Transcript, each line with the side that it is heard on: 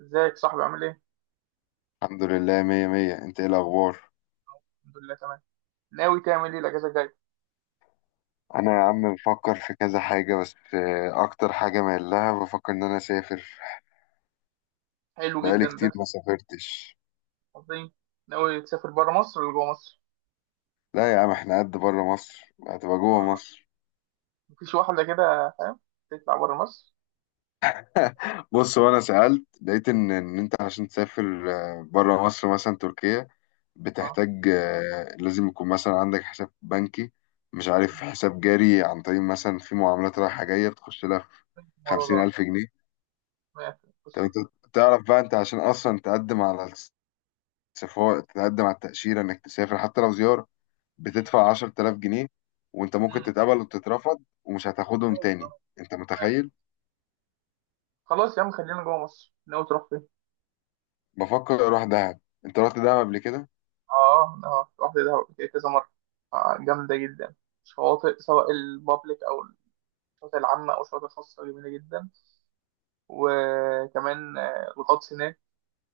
right: ازيك صاحبي؟ عامل ايه؟
left: الحمد لله مية مية. انت ايه الاخبار؟
right: الحمد لله تمام. ناوي تعمل ايه الأجازة الجاية؟
left: انا يا عم بفكر في كذا حاجة بس اكتر حاجة مايل لها، بفكر ان انا اسافر.
right: حلو
left: بقالي
right: جدا ده.
left: كتير ما سافرتش.
right: عظيم. ناوي تسافر بره مصر ولا جوه مصر؟
left: لا يا عم، احنا قد بره مصر هتبقى جوه مصر.
right: مفيش واحدة كده، فاهم؟ تطلع بره مصر؟
left: بص، وانا سألت لقيت ان انت عشان تسافر بره مصر مثلا تركيا،
right: اه.
left: بتحتاج لازم يكون مثلا عندك حساب بنكي، مش عارف حساب جاري، عن طريق مثلا في معاملات رايحة جاية بتخش لها في
right: الموضوع
left: خمسين
right: ده.
left: ألف جنيه
right: ماشي، بص.
left: طب انت تعرف بقى انت عشان اصلا تقدم على سفارة، تتقدم على التأشيرة إنك تسافر حتى لو زيارة
right: مم.
left: بتدفع 10,000 جنيه، وأنت ممكن
right: مم.
left: تتقبل وتترفض ومش هتاخدهم
right: ماشي، اه.
left: تاني؟ أنت
right: ماشي.
left: متخيل؟
right: خلاص يا عم، خلينا جوه مصر. ناوي تروح فين؟
left: بفكر أروح دهب. أنت رحت دهب قبل كده؟
right: اه، اه، رحت دهب قبل كده كذا مرة. جامدة جدا. شواطئ، سواء البابليك أو الشواطئ العامة أو الشواطئ الخاصة، جميلة جدا. وكمان الغطس هناك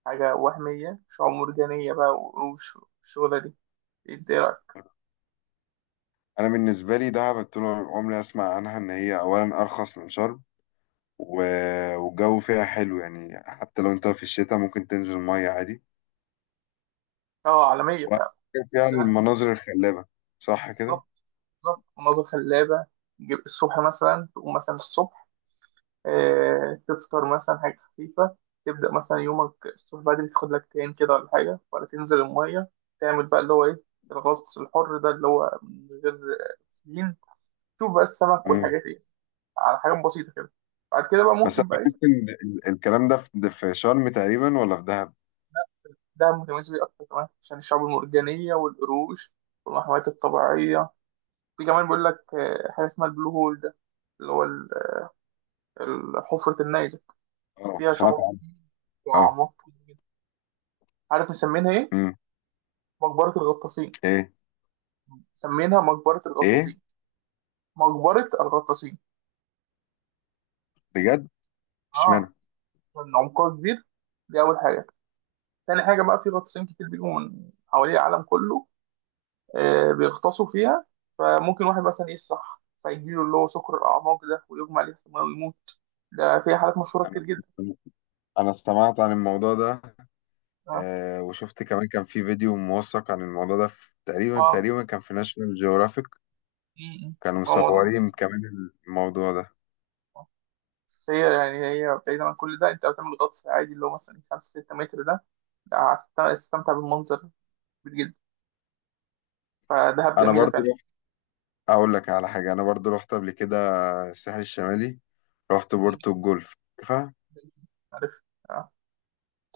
right: حاجة وهمية، مش مرجانية بقى، والشغلة دي، ايه رأيك؟
left: أنا بالنسبة لي دهب طول عمري أسمع عنها إن هي أولا أرخص من شرم، و... والجو فيها حلو، يعني حتى لو أنت في الشتاء ممكن تنزل المية عادي،
right: اه، عالمية فعلا.
left: وفيها
right: لا،
left: المناظر الخلابة. صح كده؟
right: بالظبط. بالظبط، مناظر خلابة. تجيب الصبح مثلا، تقوم مثلا الصبح، تفطر مثلا حاجة خفيفة. تبدأ مثلا يومك الصبح بدري، تاخد لك تان كده ولا حاجة، ولا تنزل المية، تعمل بقى اللي هو ايه، الغطس الحر ده، اللي هو من غير سين، تشوف بقى السمك
left: مم.
right: والحاجات دي، على حاجات بسيطة كده. بعد كده بقى
left: بس أنا
right: ممكن بقى
left: بحس
right: ايه،
left: إن الكلام ده في شرم تقريبا ولا في دهب؟
right: ده متميز بيه أكتر كمان عشان الشعب المرجانية والقروش والمحميات الطبيعية. في كمان بيقول لك حاجة اسمها البلو هول ده، اللي هو حفرة النيزك،
left: أه،
right: فيها
left: سمعت
right: شعاب
left: عنه.
right: وأعماق كتير جدا. عارف مسمينها إيه؟
left: أه.
right: مقبرة الغطاسين.
left: ايه.
right: مسمينها مقبرة
left: ايه.
right: الغطاسين. مقبرة الغطاسين.
left: بجد؟
right: آه،
left: اشمعنى؟
right: لأن عمقها كبير، دي أول حاجة. تاني حاجة بقى، في غطاسين كتير بيجوا من حوالي العالم كله بيغطسوا فيها. فممكن واحد مثلا يسرح، فيجيله اللي هو سكر الأعماق ده، ويغمى عليه في المية ويموت. ده في حالات مشهورة
left: انا
right: كتير جدا.
left: انا سمعت عن الموضوع ده.
right: اه،
left: آه، وشفت كمان كان في فيديو موثق عن الموضوع ده، في تقريبا
right: اه.
left: تقريبا كان في ناشونال جيوغرافيك،
right: م- م.
left: كانوا
right: ما هو موضوع،
left: مصورين كمان. الموضوع ده،
right: بس هي يعني، هي بعيدا عن كل ده، انت بتعمل غطس عادي، اللي هو مثلا 5 6 متر، ده ده هتستمتع بالمنظر كبير جدا. فدهب
left: انا
right: جميلة
left: برضو
right: فعلا.
left: رحت، اقول لك على حاجه، انا برضو رحت قبل كده الساحل الشمالي، رحت
right: م.
left: بورتو الجولف. عارفها؟
right: عارف، اه،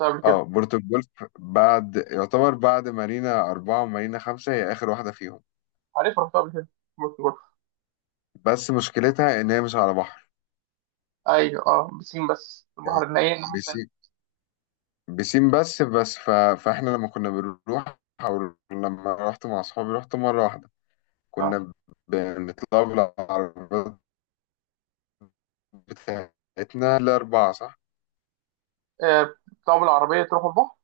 right: رحتها قبل
left: اه،
right: كده.
left: بورتو الجولف، بعد، يعتبر بعد مارينا 4 ومارينا 5، هي آخر واحدة فيهم.
right: عارف، رحتها قبل كده، بورتو جولف.
left: بس مشكلتها إن هي مش على بحر،
right: ايوه، اه، بسين بس، البحر الناحية
left: بس
right: التانية.
left: بسين بس فاحنا لما كنا بنروح، او لما رحت مع اصحابي رحت مره واحده،
right: اه،
left: كنا بنطلع بالعربيات بتاعتنا الـ4. صح؟
right: بتطلعوا بالعربية تروحوا البحر.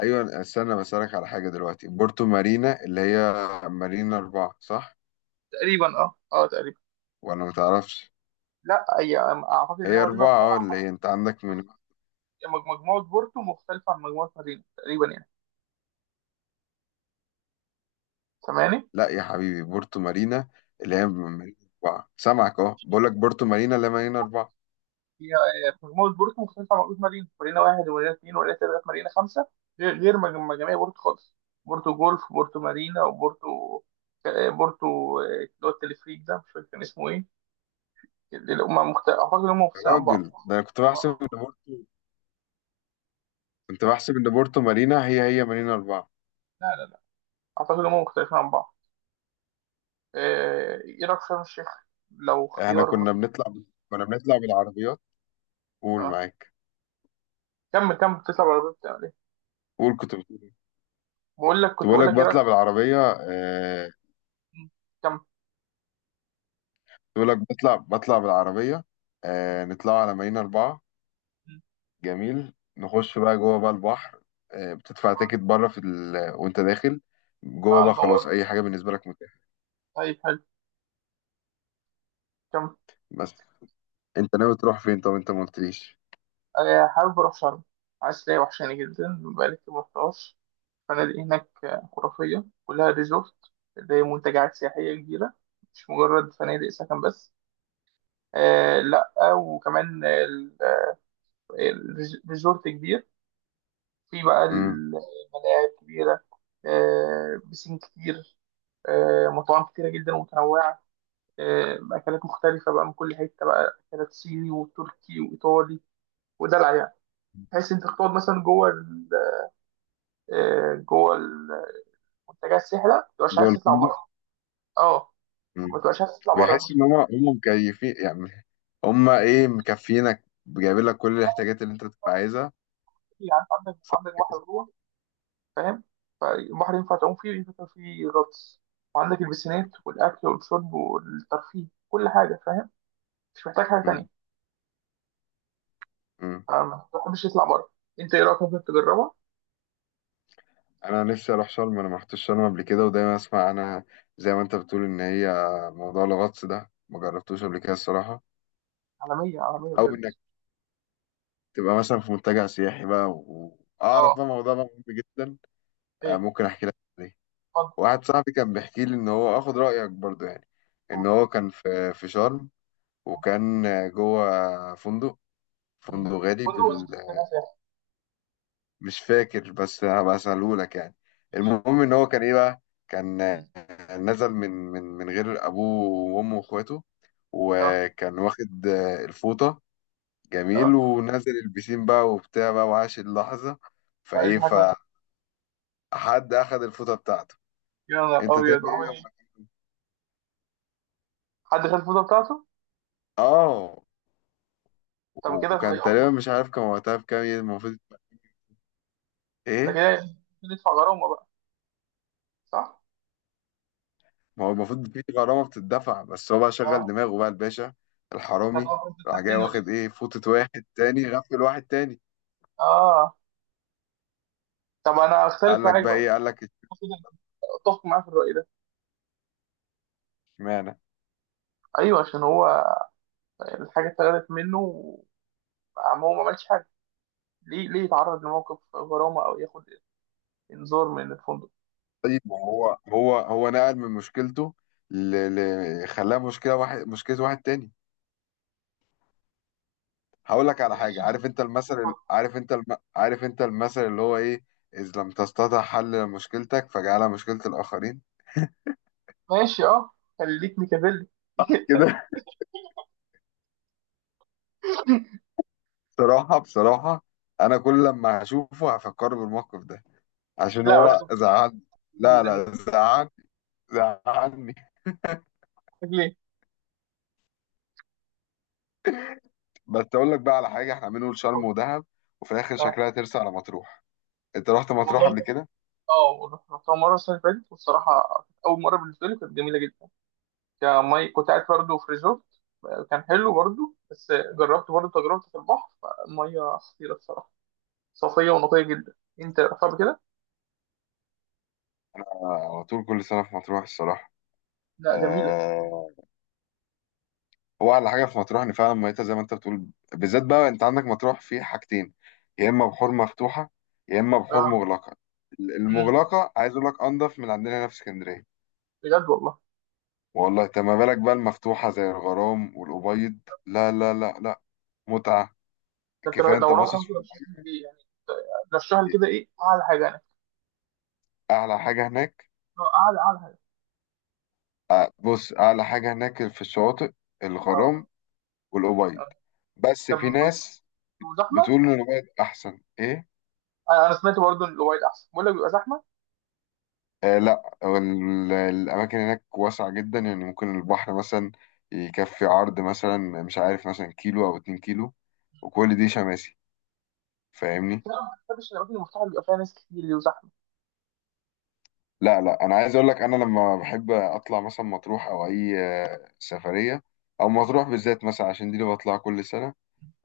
left: ايوه، استنى بسالك على حاجه دلوقتي، بورتو مارينا اللي هي مارينا 4، صح
right: تقريبا، اه، اه، تقريبا.
left: ولا ما تعرفش؟
right: لا، هي اعتقد ان هي
left: هي
right: مارينا
left: اربعه، اه، اللي
right: اربعة.
left: هي انت عندك من،
right: مجموعة بورتو مختلفة عن مجموعة مارينا تقريبا يعني. سامعني؟
left: لا يا حبيبي، بورتو مارينا اللي هي من مارينا 4، سامعك، اهو بقول لك بورتو مارينا اللي هي مارينا اربعه.
right: هي مجموعة بورتو مختلفة عن بورتو مارينا. مارينا واحد ومارينا اتنين ومارينا تلاتة، مارينا خمسة، غير مجاميع بورتو خالص. بورتو جولف، بورتو مارينا، وبورتو بورتو اللي هو التلفريك ده، مش فاكر كان اسمه ايه. أعتقد إن هم
left: يا
right: مختلفين عن بعض.
left: راجل، ده انا كنت بحسب ان بورتو، كنت بحسب ان بورتو مارينا هي هي مارينا 4.
right: لا، لا، لا، أعتقد إن هم مختلفين عن بعض. إيه رأيك في شرم الشيخ لو
left: احنا
right: خيار
left: كنا
right: مثلا؟
left: كنا بنطلع بالعربيات. قول
right: آه.
left: معاك.
right: كمل كمل، تطلع على الباب تعمل إيه؟
left: قول، كنت بتقول إيه؟
right: بقول لك،
left: كنت
right: كنت
left: بقول
right: بقول
left: لك
right: لك إيه رأيك.
left: بطلع بالعربية
right: كمل.
left: كنت بقول لك بطلع بالعربية،
right: م-
left: نطلع على مارينا 4،
right: م-
left: جميل، نخش بقى جوه بقى البحر، بتدفع
right: م.
left: تيكت بره في وانت داخل جوه
right: على
left: بقى، خلاص
right: البوابة.
left: اي حاجة بالنسبة لك متاحة.
right: طيب حلو، كمل.
left: بس انت ناوي تروح فين؟ طب انت ما قلتليش.
right: حابب أروح شرم، عسلية، وحشاني جدا، بقالي كتير مرحتهاش. الفنادق هناك خرافية، كلها ريزورت، زي منتجعات سياحية كبيرة، مش مجرد فنادق سكن بس. آه، لأ، وكمان ال- الريزورت كبير، في بقى
left: مم.
right: الملاعب كبيرة، بسين كتير، مطاعم كتيرة جدا ومتنوعة، أكلات مختلفة بقى من كل حتة بقى، أكلات صيني وتركي وإيطالي، ودلع يعني، بحيث أنت تقعد مثلا جوه جوه المنتجات السحره، ما تبقاش
left: جوه
right: عايز تطلع
left: الفندق.
right: بره. اه،
left: مم.
right: ما تبقاش عايز تطلع بره،
left: بيحس
right: مش
left: ان
right: عارف.
left: هم مكيفين يعني، هما ايه، مكفينك، جايبين لك كل الاحتياجات اللي انت بتبقى عايزها.
right: إيه، يعني عندك
left: صح.
right: عندك بحر جوه، فاهم؟ فالبحر ينفع تعوم فيه وينفع تعمل فيه غطس، وعندك البسينات والاكل والشرب والترفيه، كل حاجه، فاهم؟ مش محتاج حاجه
left: مم.
right: تانيه.
left: مم.
right: ما تحبش تطلع بره. انت ايه رايك، ممكن تجربها؟
left: انا نفسي اروح شرم، انا ما رحتش شرم قبل كده، ودايما اسمع انا زي ما انت بتقول ان هي موضوع الغطس ده ما جربتوش قبل كده الصراحه،
right: عالميه، عالميه
left: او
right: بجد.
left: انك تبقى مثلا في منتجع سياحي بقى واعرف
right: اه.
left: بقى موضوع بقى مهم جدا. آه،
right: ايه؟
left: ممكن احكي لك عليه.
right: اتفضل.
left: واحد صاحبي كان بيحكي لي ان هو اخد رايك برضو يعني،
right: قول.
left: ان هو كان في شرم، وكان جوه فندق،
right: مم.
left: فندق غالي،
right: فندق بس محتاج سياحة.
left: مش فاكر بس هبقى اساله لك يعني. المهم ان هو كان ايه بقى، كان،
right: مم.
left: نزل من غير ابوه وامه واخواته،
right: اه،
left: وكان واخد الفوطه، جميل،
right: اه.
left: ونزل البسين بقى وبتاع بقى وعاش اللحظه.
right: طيب،
left: فايه،
right: دي حاجه كويسة.
left: فحد اخد الفوطه بتاعته.
right: يا نهار
left: انت تاني
right: ابيض،
left: ايه
right: عمل ايه؟
left: لما،
right: حد شاف الفوطه بتاعته؟
left: اه،
right: طب كده
left: وكان
right: هيقف
left: تقريبا مش
right: مشكله،
left: عارف كان وقتها بكام يعني المفروض،
right: ده
left: ايه.
right: كده ندفع غرامة بقى، صح؟
left: ما هو المفروض في غرامة بتدفع، بس هو بقى
right: اه.
left: شغل دماغه بقى الباشا الحرامي،
right: هتبقى فرصة حد
left: راح جاي
right: تاني ولا ايه؟
left: واخد ايه، فوطة واحد تاني، غفل واحد تاني.
right: اه. طب انا اختلف
left: قال لك
right: معاك
left: بقى
right: بقى،
left: ايه، قال لك
right: اتفق معاه في الرأي ده.
left: اشمعنى؟
right: ايوه، عشان هو الحاجة اتاخدت منه، وعم هو ما عملش حاجة، ليه ليه يتعرض لموقف غرامة او ياخد انذار من الفندق؟
left: طيب، ما هو هو هو نقل من مشكلته ل... خلاها مشكلة واحد، مشكلة واحد تاني. هقول لك على حاجة،
right: ماشي.
left: عارف انت المثل، عارف انت عارف انت المثل اللي هو ايه، إذ لم تستطع حل مشكلتك فاجعلها مشكلة الآخرين.
right: ماشي، اه، خليك ميكافيلي.
left: كده. بصراحة، بصراحة أنا كل لما هشوفه هفكر بالموقف ده، عشان
right: لا بس،
left: هو زعلني.
right: ليه؟
left: لا لا، زعلني، زعلني.
right: ليه؟
left: بس اقول لك بقى على حاجه، احنا عاملين نقول شرم ودهب، وفي الاخر شكلها
right: آه،
left: ترسى على مطروح. انت رحت مطروح قبل
right: والله،
left: كده؟
right: اه، رحتها مرة السنة اللي فاتت، والصراحة كانت أول مرة بالنسبة لي، كانت جميلة جدا. كمي كنت قاعد برضه في ريزورت، كان حلو برضه، بس جربت برضه تجربة في البحر، المية خطيرة الصراحة، صافية ونقية جدا. انت رحتها قبل كده؟
left: آه، على طول، كل سنه في مطروح الصراحه.
right: لا، جميلة.
left: آه. هو احلى حاجه في مطروح ان فعلا ميتها زي ما انت بتقول. بالذات بقى انت عندك مطروح في حاجتين، يا اما بحور مفتوحه يا اما بحور
right: اه.
left: مغلقه.
right: امم.
left: المغلقه عايز اقول لك انضف من عندنا هنا في اسكندريه.
right: بجد والله.
left: والله. انت ما بالك بقى المفتوحه زي الغرام والابيض؟ لا لا لا لا، متعه.
right: ده أنت
left: كفايه انت
right: لو رحت
left: باصص
right: ممكن
left: في
right: ارشح لي ايه يعني؟ رشح لي كده
left: الناحيتين.
right: ايه اعلى حاجة يعني؟
left: اعلى حاجه هناك.
right: اعلى، اعلى حاجة.
left: بص، اعلى حاجه هناك في الشواطئ،
right: اه.
left: الغرام والأبيض.
right: آه.
left: بس
right: طب
left: في
right: بيبقوا
left: ناس
right: زحمة؟
left: بتقول ان الأبيض احسن. ايه،
right: انا سمعت برضه ان الاوبايد احسن، بقول لك بيبقى زحمة.
left: آه. لا، هو الاماكن هناك واسعه جدا، يعني ممكن البحر مثلا يكفي عرض مثلا مش عارف مثلا كيلو او 2 كيلو، وكل دي شماسي. فاهمني؟
right: لا، ما بحبش الاماكن المفتوحة اللي بيبقى فيها ناس كتير دي وزحمة.
left: لا لا، انا عايز اقول لك انا لما بحب اطلع مثلا مطروح او اي سفريه، او مطروح بالذات مثلا عشان دي اللي بطلع كل سنه،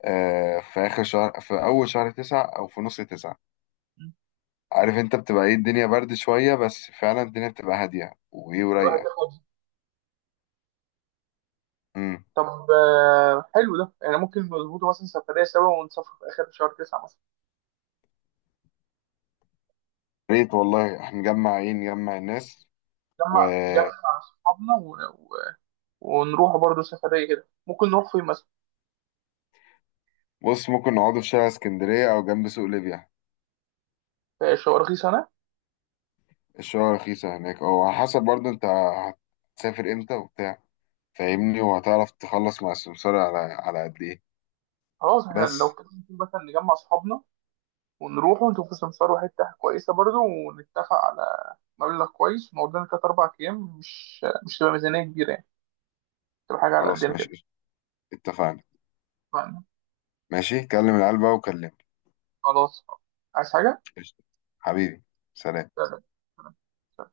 left: آه، في آخر شهر، في أول شهر 9 أو في نص 9،
right: مم.
left: عارف أنت بتبقى إيه، الدنيا برد شوية، بس فعلا الدنيا بتبقى هادية وإيه
right: تبقى
left: ورايقة.
right: هادية.
left: أمم.
right: طب حلو ده، يعني ممكن نظبطه مثلا سفرية سوا، ونسافر في آخر شهر تسعة مثلا.
left: ريت والله، إحنا نجمع إيه، نجمع الناس.
right: نجمع
left: وبص.
right: نجمع أصحابنا و- ونروح برضه سفرية كده. ممكن نروح فين مثلا؟
left: ممكن نقعدوا في شارع اسكندرية أو جنب سوق ليبيا،
right: في شوارخيص أنا.
left: الشوارع رخيصة هناك، أو على حسب برضه أنت هتسافر إمتى وبتاع،
right: مم.
left: فاهمني، وهتعرف تخلص مع السمسار على على قد إيه.
right: خلاص، احنا لو
left: بس
right: كده ممكن مثلا نجمع أصحابنا، ونروح ونشوف سمسار حتة كويسة برضه، ونتفق على مبلغ كويس، ونقعد لنا تلات أربع أيام، مش تبقى ميزانية كبيرة يعني، تبقى حاجة على
left: خلاص،
right: قدنا كده.
left: ماشي. اتفقنا.
right: اتفقنا.
left: ماشي، كلم العيال بقى وكلمني.
right: خلاص، عايز حاجة؟
left: قشطة. حبيبي، سلام.
right: سلام. سلام.